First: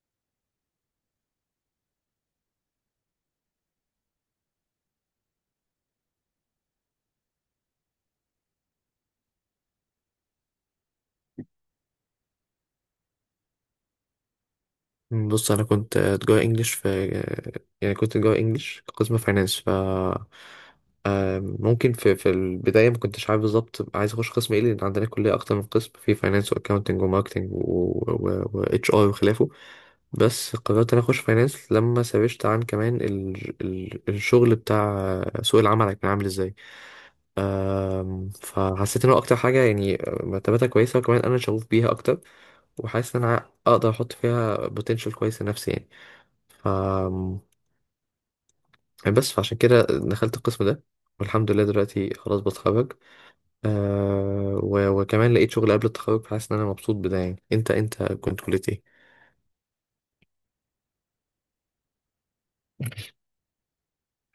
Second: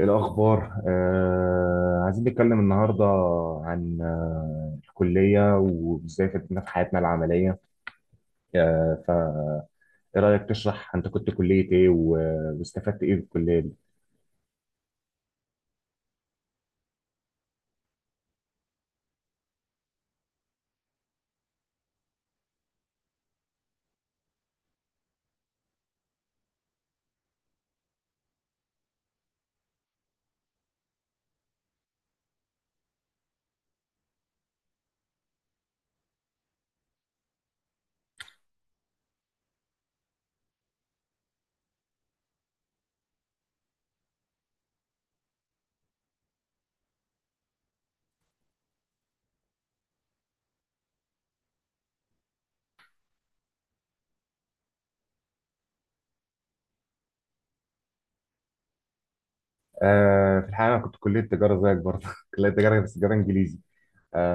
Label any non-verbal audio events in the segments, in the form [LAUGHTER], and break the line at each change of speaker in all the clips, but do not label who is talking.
إيه الأخبار؟ عايزين نتكلم النهاردة عن الكلية وإزاي فادتنا في حياتنا العملية، فإيه رأيك تشرح أنت كنت كلية إيه واستفدت إيه في الكلية دي؟
بص انا كنت جوه انجلش في يعني كنت جوه انجلش قسم فاينانس ف آم، ممكن في البدايه ما كنتش عارف بالظبط عايز اخش قسم ايه لان عندنا كليه اكتر من قسم في فاينانس واكاونتنج وماركتنج واتش ار وخلافه. بس قررت انا اخش فاينانس لما سرشت عن كمان الشغل بتاع سوق العمل كان عامل ازاي. فحسيت ان هو اكتر حاجه يعني مرتباتها كويسه وكمان انا شغوف بيها اكتر وحاسس ان انا اقدر احط فيها بوتنشال كويس لنفسي يعني. ف بس فعشان كده دخلت القسم ده والحمد لله دلوقتي خلاص بتخرج. أه و... وكمان لقيت شغل قبل التخرج فحاسس ان انا مبسوط بده يعني. انت كنت كلية ايه؟
في الحقيقة أنا كنت كلية تجارة زيك برضه، [LAUGHS] كلية تجارة بس تجارة إنجليزي،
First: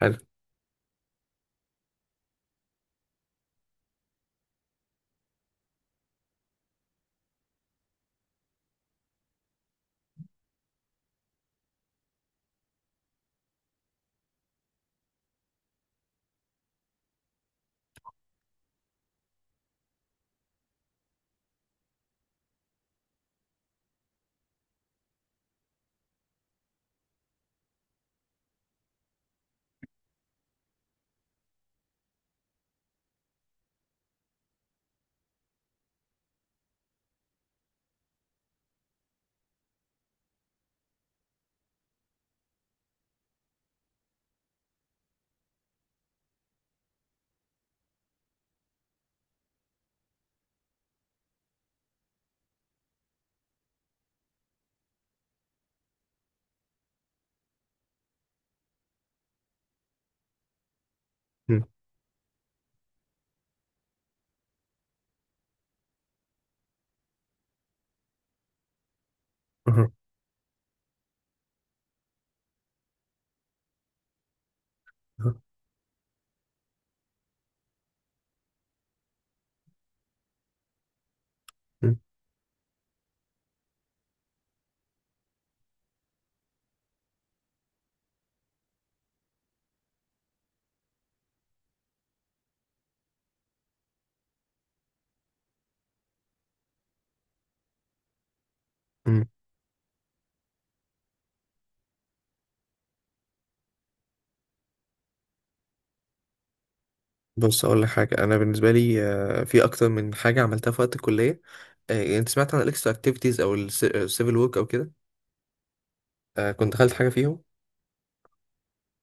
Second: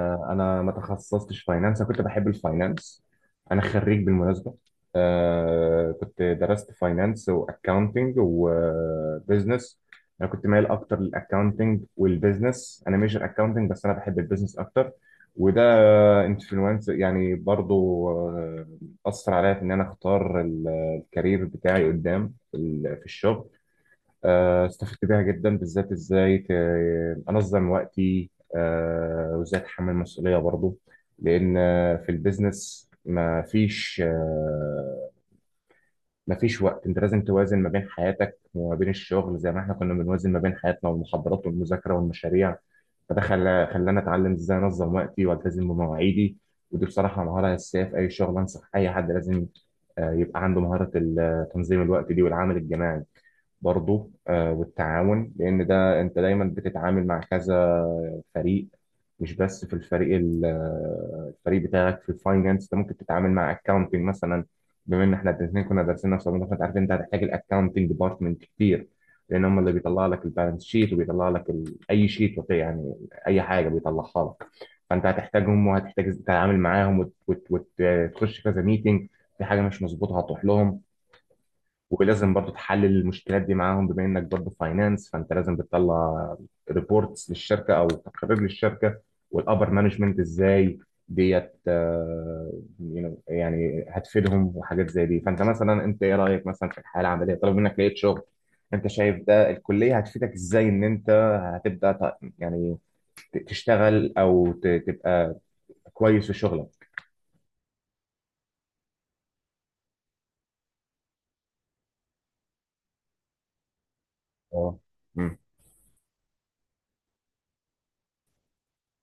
حلو.
انا ما تخصصتش فاينانس، انا كنت بحب الفاينانس. انا خريج بالمناسبه. كنت درست فاينانس واكاونتنج وبزنس. انا كنت مايل اكتر للاكاونتنج والبزنس، انا ميجر اكاونتنج بس انا بحب البزنس اكتر. وده انفلونس يعني برضو، اثر عليا في ان انا اختار الكارير بتاعي قدام في الشغل. استفدت بيها جدا، بالذات ازاي انظم وقتي، وازاي اتحمل مسؤوليه برضو. لان في البيزنس ما فيش وقت، انت لازم توازن ما بين حياتك وما بين الشغل زي ما احنا كنا بنوازن ما بين حياتنا والمحاضرات والمذاكره والمشاريع. فده خلاني اتعلم ازاي انظم وقتي والتزم بمواعيدي. ودي بصراحه مهاره اساسيه في اي شغل، انصح اي حد لازم يبقى عنده مهاره تنظيم الوقت دي، والعمل الجماعي برضو، والتعاون، لأن ده أنت دايما بتتعامل مع كذا فريق. مش بس في الفريق الفريق
مم.
بتاعك في الفاينانس، أنت ممكن تتعامل مع أكاونتنج مثلا. بما إن إحنا الاتنين كنا دارسين نفس الموضوع، فأنت عارف أنت هتحتاج الأكاونتنج ديبارتمنت كتير، لأن هم اللي
مم.
بيطلع لك البالانس شيت وبيطلع لك أي شيت يعني أي حاجة بيطلعها لك، فأنت
مم.
هتحتاجهم وهتحتاج تتعامل معاهم وتخش كذا ميتنج. في حاجة مش مظبوطة هتروح لهم، ولازم برضو تحلل المشكلات دي معاهم. بما انك برضو فاينانس، فانت لازم بتطلع ريبورتس للشركه او تقارير للشركه، والابر مانجمنت ازاي ديت، يعني هتفيدهم وحاجات زي دي. فانت مثلا، انت ايه رايك مثلا في الحياه العمليه طالما منك لقيت شغل؟ انت شايف
مم.
ده الكليه هتفيدك ازاي ان انت هتبدا يعني تشتغل او تبقى كويس في شغلك؟
بص اقول لك حاجه، انا بالنسبه لي آه، في اكتر من حاجه عملتها في وقت الكليه. آه، انت سمعت عن الاكسترا اكتيفيتيز او السيفل ورك او
اه.
كده؟
مم.
آه، كنت دخلت حاجه فيهم.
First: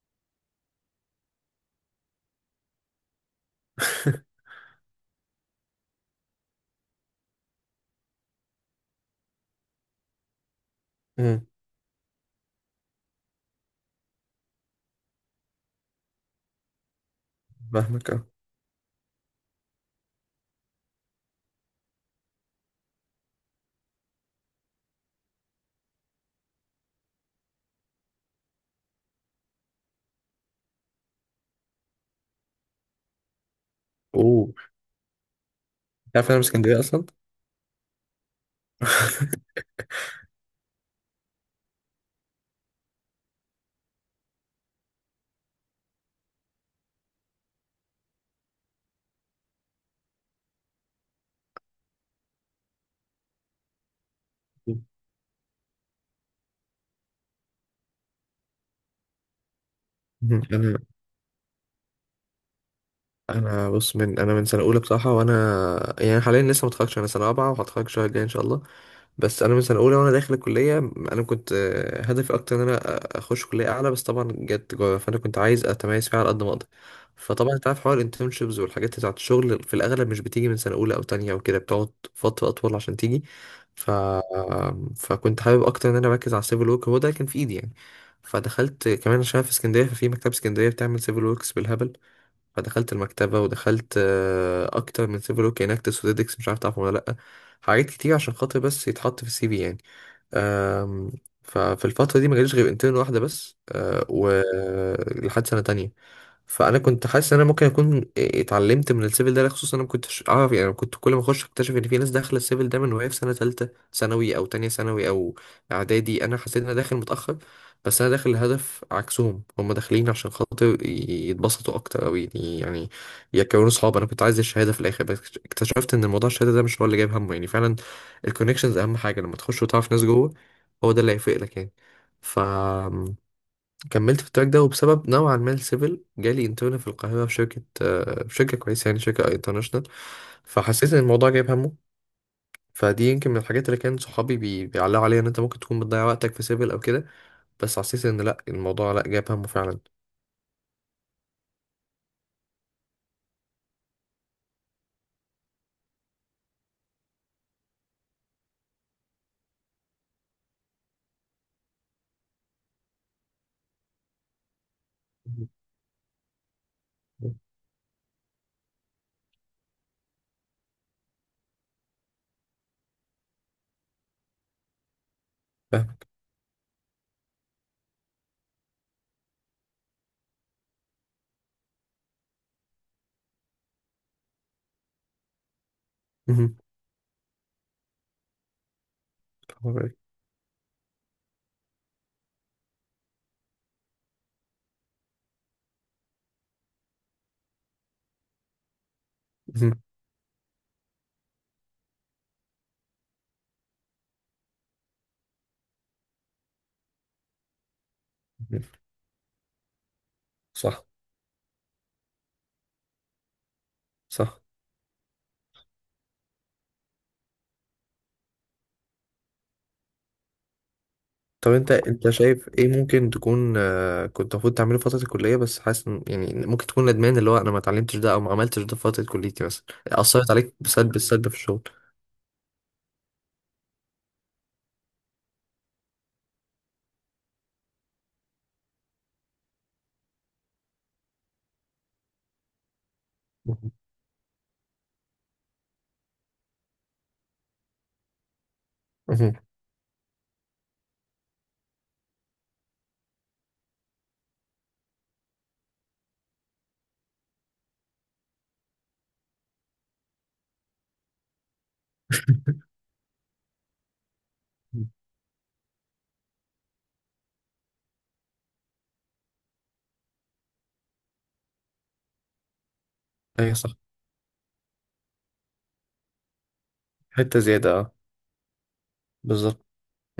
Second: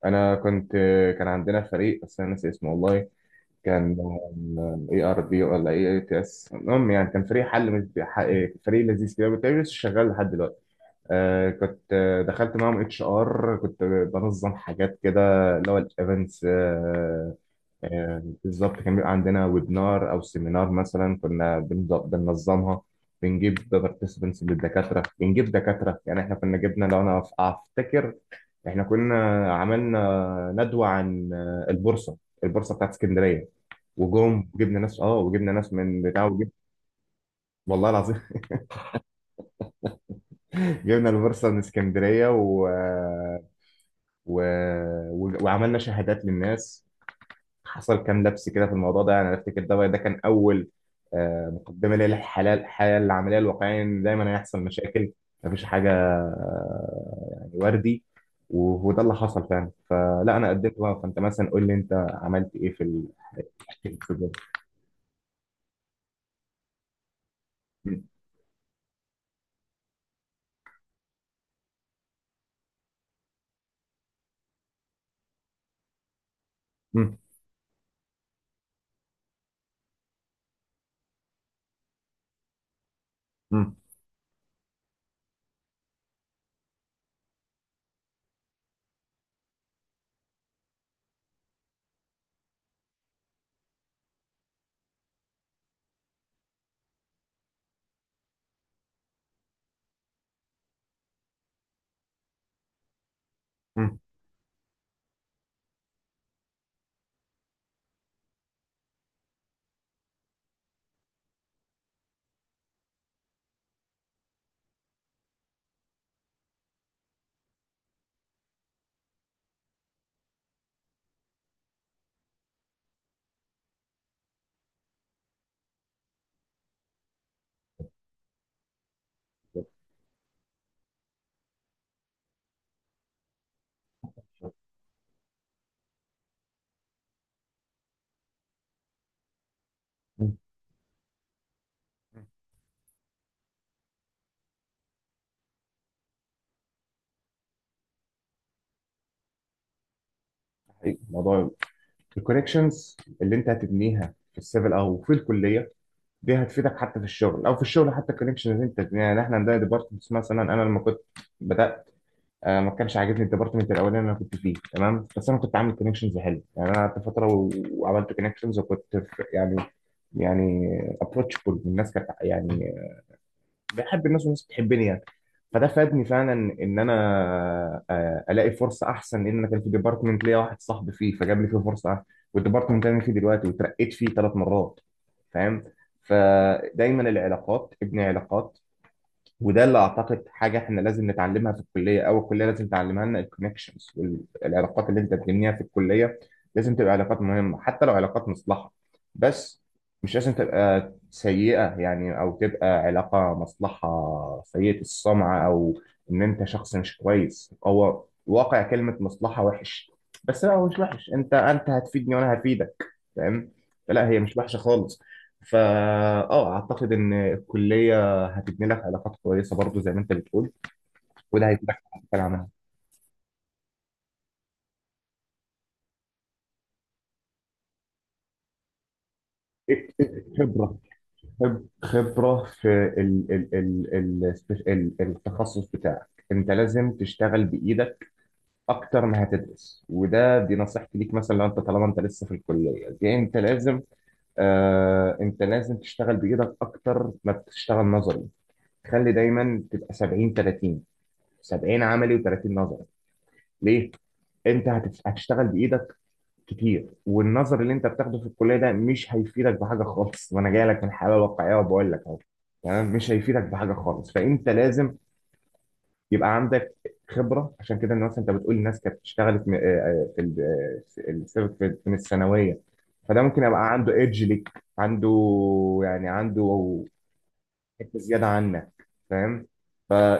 انا كنت، كان عندنا فريق بس انا ناسي اسمه والله. كان
[LAUGHS]
اي ار بي ولا اي اي تي اس، المهم يعني كان فريق حل من، فريق لذيذ كده، كنت لسه شغال لحد دلوقتي.
مم.
كنت دخلت معاهم اتش ار، كنت بنظم حاجات كده، اللي هو الايفنتس. آه
فاهمك
آه
اه.
بالظبط. كان بيبقى عندنا ويبنار او سيمينار مثلا، كنا بننظمها، بنجيب بارتيسبنتس للدكاتره، بنجيب دكاتره. يعني احنا كنا جبنا، لو انا افتكر، احنا كنا عملنا ندوه عن البورصه، البورصه بتاعت اسكندريه. وجم
اوه،
وجبنا ناس اه وجبنا ناس من بتاع
تعرف إن انا من
وجب.
اسكندريه اصلا.
والله العظيم. [LAUGHS] جبنا البورصه من اسكندريه و... وعملنا شهادات للناس. حصل كام لبس كده في الموضوع ده، يعني انا افتكر ده كان اول مقدمه ليا للحياه العمليه الواقعيه، ان دايما هيحصل
مم.
مشاكل، مفيش حاجه يعني وردي. وده اللي حصل فعلا. فلا، انا
انا
قدمت بقى، فانت مثلا قول لي انت عملت ايه في
انا بص،
في
من
الجو.
انا من سنه اولى بصراحه وانا يعني حاليا لسه ما اتخرجتش، انا سنه رابعه وهتخرج
م-
الشهر الجاي ان شاء الله. بس انا من سنه اولى وانا داخل الكليه انا كنت آه، هدفي اكتر ان اخش كليه اعلى، بس طبعا جت تجاره فانا كنت عايز اتميز فيها على قد ما اقدر.
م-
فطبعا انت عارف حوار الانترنشيبز والحاجات بتاعت الشغل في الاغلب مش بتيجي من سنه اولى او تانية او كده، بتقعد فتره اطول عشان تيجي.
م-
ف... فكنت حابب اكتر ان انا اركز على السيفل ورك، هو ده كان في ايدي يعني. فدخلت كمان عشان أنا في اسكندريه، ففي مكتبه اسكندريه بتعمل سيفل وركس بالهبل. فدخلت المكتبة ودخلت آه، أكتر من سيفل ورك اناكتس وديدكس، مش عارف تعرف ولا لأ، حاجات كتير عشان خاطر بس يتحط في السي في يعني. آم، ففي الفترة دي ما جاليش غير انترن واحدة بس
م-
آه، ولحد سنة تانية. فأنا كنت حاسس إن أنا ممكن أكون آه، اتعلمت من السيفل ده، خصوصا أنا ما كنتش أعرف يعني. أنا كنت كل ما أخش أكتشف إن في ناس داخلة السيفل ده من وهي في سنة تالتة ثانوي أو تانية ثانوي أو إعدادي، أنا حسيت إن أنا داخل متأخر. بس انا داخل الهدف عكسهم، هم داخلين عشان خاطر يتبسطوا اكتر او يعني يكونوا صحاب، انا كنت عايز الشهاده في الاخر بس. اكتشفت ان موضوع الشهاده ده مش هو اللي جايب همه يعني، فعلا الكونكشنز اهم حاجه، لما تخش وتعرف ناس جوه هو ده اللي هيفرق لك يعني. فكملت في التراك ده، وبسبب نوعا ما السيفل جالي انترن في القاهره في شركه آه، في شركه كويسه يعني، شركه انترناشونال.
م-
فحسيت ان الموضوع جايب همه. فدي يمكن من الحاجات اللي كان صحابي بيعلقوا عليها، ان انت ممكن تكون بتضيع وقتك في سيفل او كده، بس حسيت ان لا، الموضوع لا، جاب همه فعلا.
حقيقي. الموضوع، الكونكشنز اللي انت هتبنيها في السيفل او في الكليه دي هتفيدك حتى في الشغل، او في الشغل حتى الكونكشنز اللي انت تبنيها. يعني احنا عندنا ديبارتمنتس مثلا، انا لما كنت بدات ما كانش عاجبني الديبارتمنت الاولاني اللي انا كنت فيه، تمام، بس انا كنت عامل كونكشنز حلو. يعني انا قعدت فتره وعملت كونكشنز، وكنت في يعني، يعني ابروتشبل، الناس كانت يعني بحب الناس والناس بتحبني يعني. فده
فاهم.
فادني فعلا ان انا الاقي فرصه احسن، لان انا كان في ديبارتمنت ليا واحد صاحبي فيه، فجاب لي فيه فرصه احسن، والديبارتمنت اللي انا فيه دلوقتي وترقيت فيه 3 مرات. فاهم؟
مهم.
فدايما العلاقات، ابني علاقات. وده اللي اعتقد حاجه احنا لازم نتعلمها في الكليه، او الكليه لازم تعلمها لنا، الكونكشنز والعلاقات اللي انت بتبنيها في الكليه لازم تبقى علاقات مهمه، حتى لو علاقات مصلحه. بس
مهم.
مش لازم تبقى سيئه يعني، او تبقى علاقه مصلحه سيئه السمعه، او ان انت شخص مش كويس. هو واقع كلمه مصلحه وحش، بس لا هو مش
صح.
وحش، انت انت هتفيدني وانا هفيدك. فاهم؟ فلا هي مش
صح.
وحشه خالص. فا اه، اعتقد ان الكليه هتبني لك علاقات كويسه برضو زي ما انت بتقول، وده
طب انت،
هيفيدك في حاجات
انت
تانية
شايف
عنها.
ايه ممكن تكون آه، كنت المفروض تعمله في فترة الكلية بس حاسس يعني ممكن تكون ندمان، اللي هو انا ما اتعلمتش ده او ما عملتش ده في فترة كليتي، مثلا اثرت عليك
خبره،
بسلب في الشغل؟
خبره في ال ال ال ال التخصص بتاعك. انت لازم تشتغل بايدك اكتر ما هتدرس، وده دي نصيحتي ليك مثلا. لو انت طالما انت لسه في الكليه دي، انت
مهم.
لازم انت لازم تشتغل بايدك اكتر ما بتشتغل نظري. خلي
مهم.
دايما تبقى 70 30، 70 عملي و30 نظري. ليه؟ انت هتشتغل بايدك كتير، والنظر اللي انت بتاخده في الكليه ده مش هيفيدك بحاجه خالص، وانا جاي لك من حاله واقعيه وبقول لك اهو.
[LAUGHS]
تمام، مش هيفيدك بحاجه خالص، فانت لازم يبقى عندك خبره. عشان كده الناس، انت بتقول الناس كانت اشتغلت م- آه، آه، في ال- آه، السبب من الثانويه، فده ممكن
ايوه صح.
يبقى عنده ايدج ليك، عنده يعني، عنده
حتة زيادة اه.
حته زياده عنك. فاهم؟
بالظبط.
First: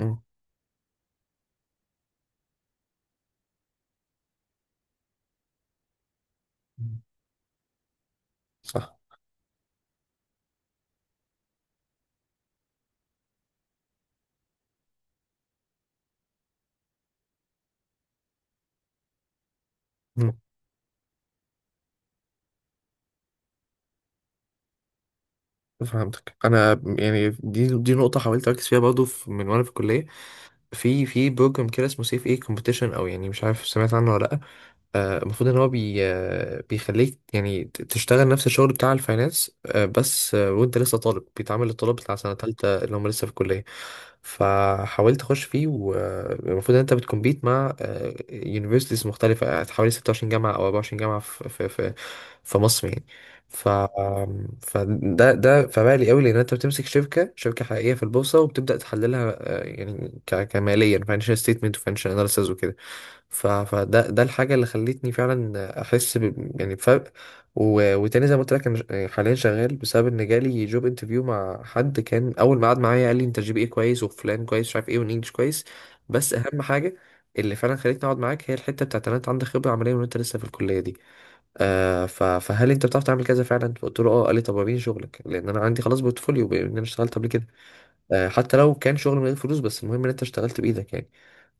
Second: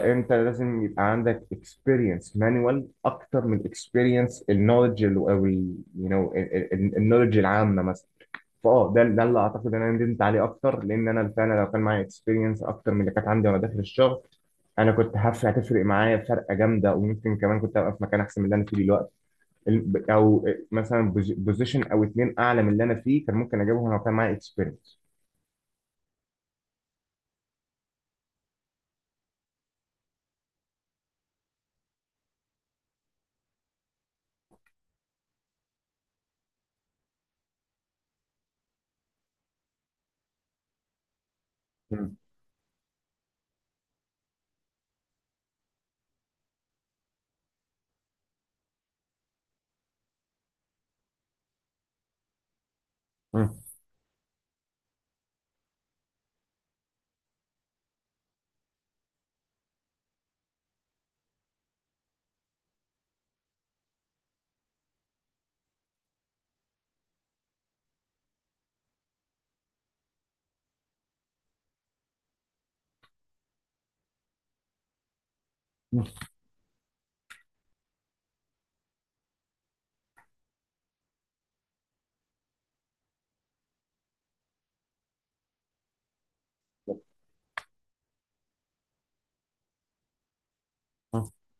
مم.
لازم يبقى عندك اكسبيرينس مانوال اكتر من اكسبيرينس النولج، او يو نو، النولج العامه مثلا. فاه،
صح.
ده اللي اعتقد ان انا ندمت عليه اكتر، لان انا فعلا لو كان معايا اكسبيرينس اكتر من اللي كانت عندي وانا داخل الشغل، انا كنت هتفرق معايا فرقه جامده، وممكن كمان كنت ابقى في مكان احسن من اللي انا فيه دلوقتي. ال-
مم.
او مثلا بوزيشن او اتنين اعلى من اللي انا فيه كان ممكن اجيبهم لو كان معايا اكسبيرينس.
فهمتك. انا يعني دي نقطة حاولت اركز فيها برضه من وانا في الكلية، في في بروجرام كده اسمه سيف ايه كومبيتيشن او يعني مش عارف سمعت عنه ولا لا. آه، المفروض ان هو بي آه، بيخليك يعني تشتغل نفس الشغل بتاع الفاينانس آه، بس آه، وانت لسه طالب، بيتعامل للطلاب بتاع سنة تالتة اللي هم لسه في الكلية. فحاولت اخش فيه، والمفروض ان انت بتكمبيت مع يونيفرسيتيز مختلفة آه، حوالي 26 جامعة او 24 جامعة في في مصر يعني. ف آم، فده ده فبالي قوي لان انت بتمسك شركة حقيقية في البورصة وبتبدأ تحللها يعني، كماليا financial statement و financial analysis وكده. ف- فده ده الحاجة اللي خلتني فعلا أحس ب يعني بفرق. و... وتاني زي ما قلت لك، أنا يعني حاليا شغال بسبب إن جالي جوب انترفيو مع حد، كان أول ما قعد معايا قال لي أنت جي بي إيه كويس وفلان كويس مش عارف إيه والإنجليش كويس، بس أهم حاجة اللي فعلا خلتني أقعد معاك هي الحتة بتاعت إن أنت عندك خبرة عملية وإن أنت لسه في الكلية دي آه. ف... فهل أنت بتعرف تعمل كذا فعلا؟ فقلت له أه. قال لي طب وريني شغلك، لأن أنا عندي خلاص بورتفوليو بإن أنا اشتغلت قبل كده آه، حتى لو كان شغل من غير فلوس، بس المهم ان انت اشتغلت بايدك يعني.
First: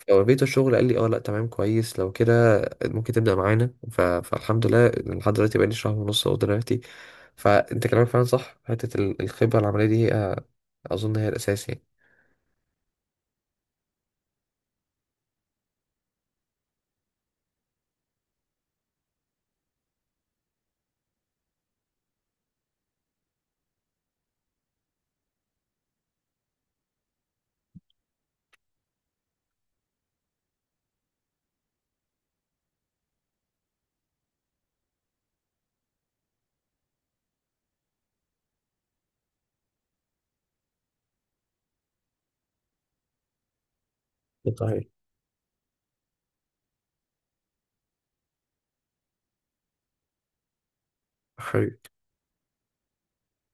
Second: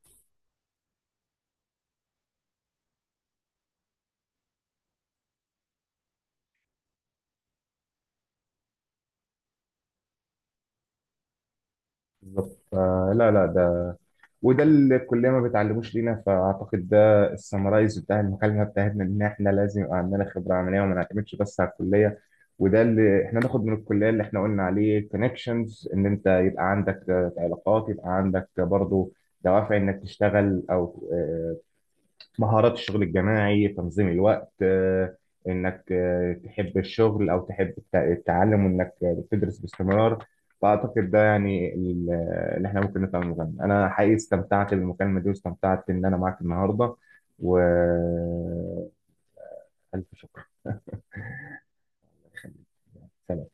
فوريته الشغل، قال لي اه لا تمام كويس، لو كده ممكن تبدا معانا. ف... فالحمد لله لحد دلوقتي بقالي شهر ونص اهو دلوقتي. فانت كلامك فعلا صح، حته الخبره العمليه دي آه، اظن هي الاساس يعني.
بالظبط. فلا لا ده وده اللي الكليه ما بتعلموش لينا. فاعتقد ده السمرايز بتاع المكالمه بتاعتنا، ان احنا لازم يبقى عندنا خبره عمليه وما نعتمدش بس على الكليه. وده اللي احنا ناخد من الكليه، اللي احنا قلنا عليه كونكشنز، ان انت يبقى عندك علاقات، يبقى عندك برضو دوافع انك تشتغل، او مهارات الشغل الجماعي، تنظيم الوقت، انك تحب الشغل او تحب التعلم، وانك تدرس باستمرار. فاعتقد ده يعني اللي احنا ممكن نفهمه منه. انا حقيقي استمتعت
صحيح.
بالمكالمة دي، واستمتعت ان انا معاك النهاردة. والف شكر.
حلو.
سلام.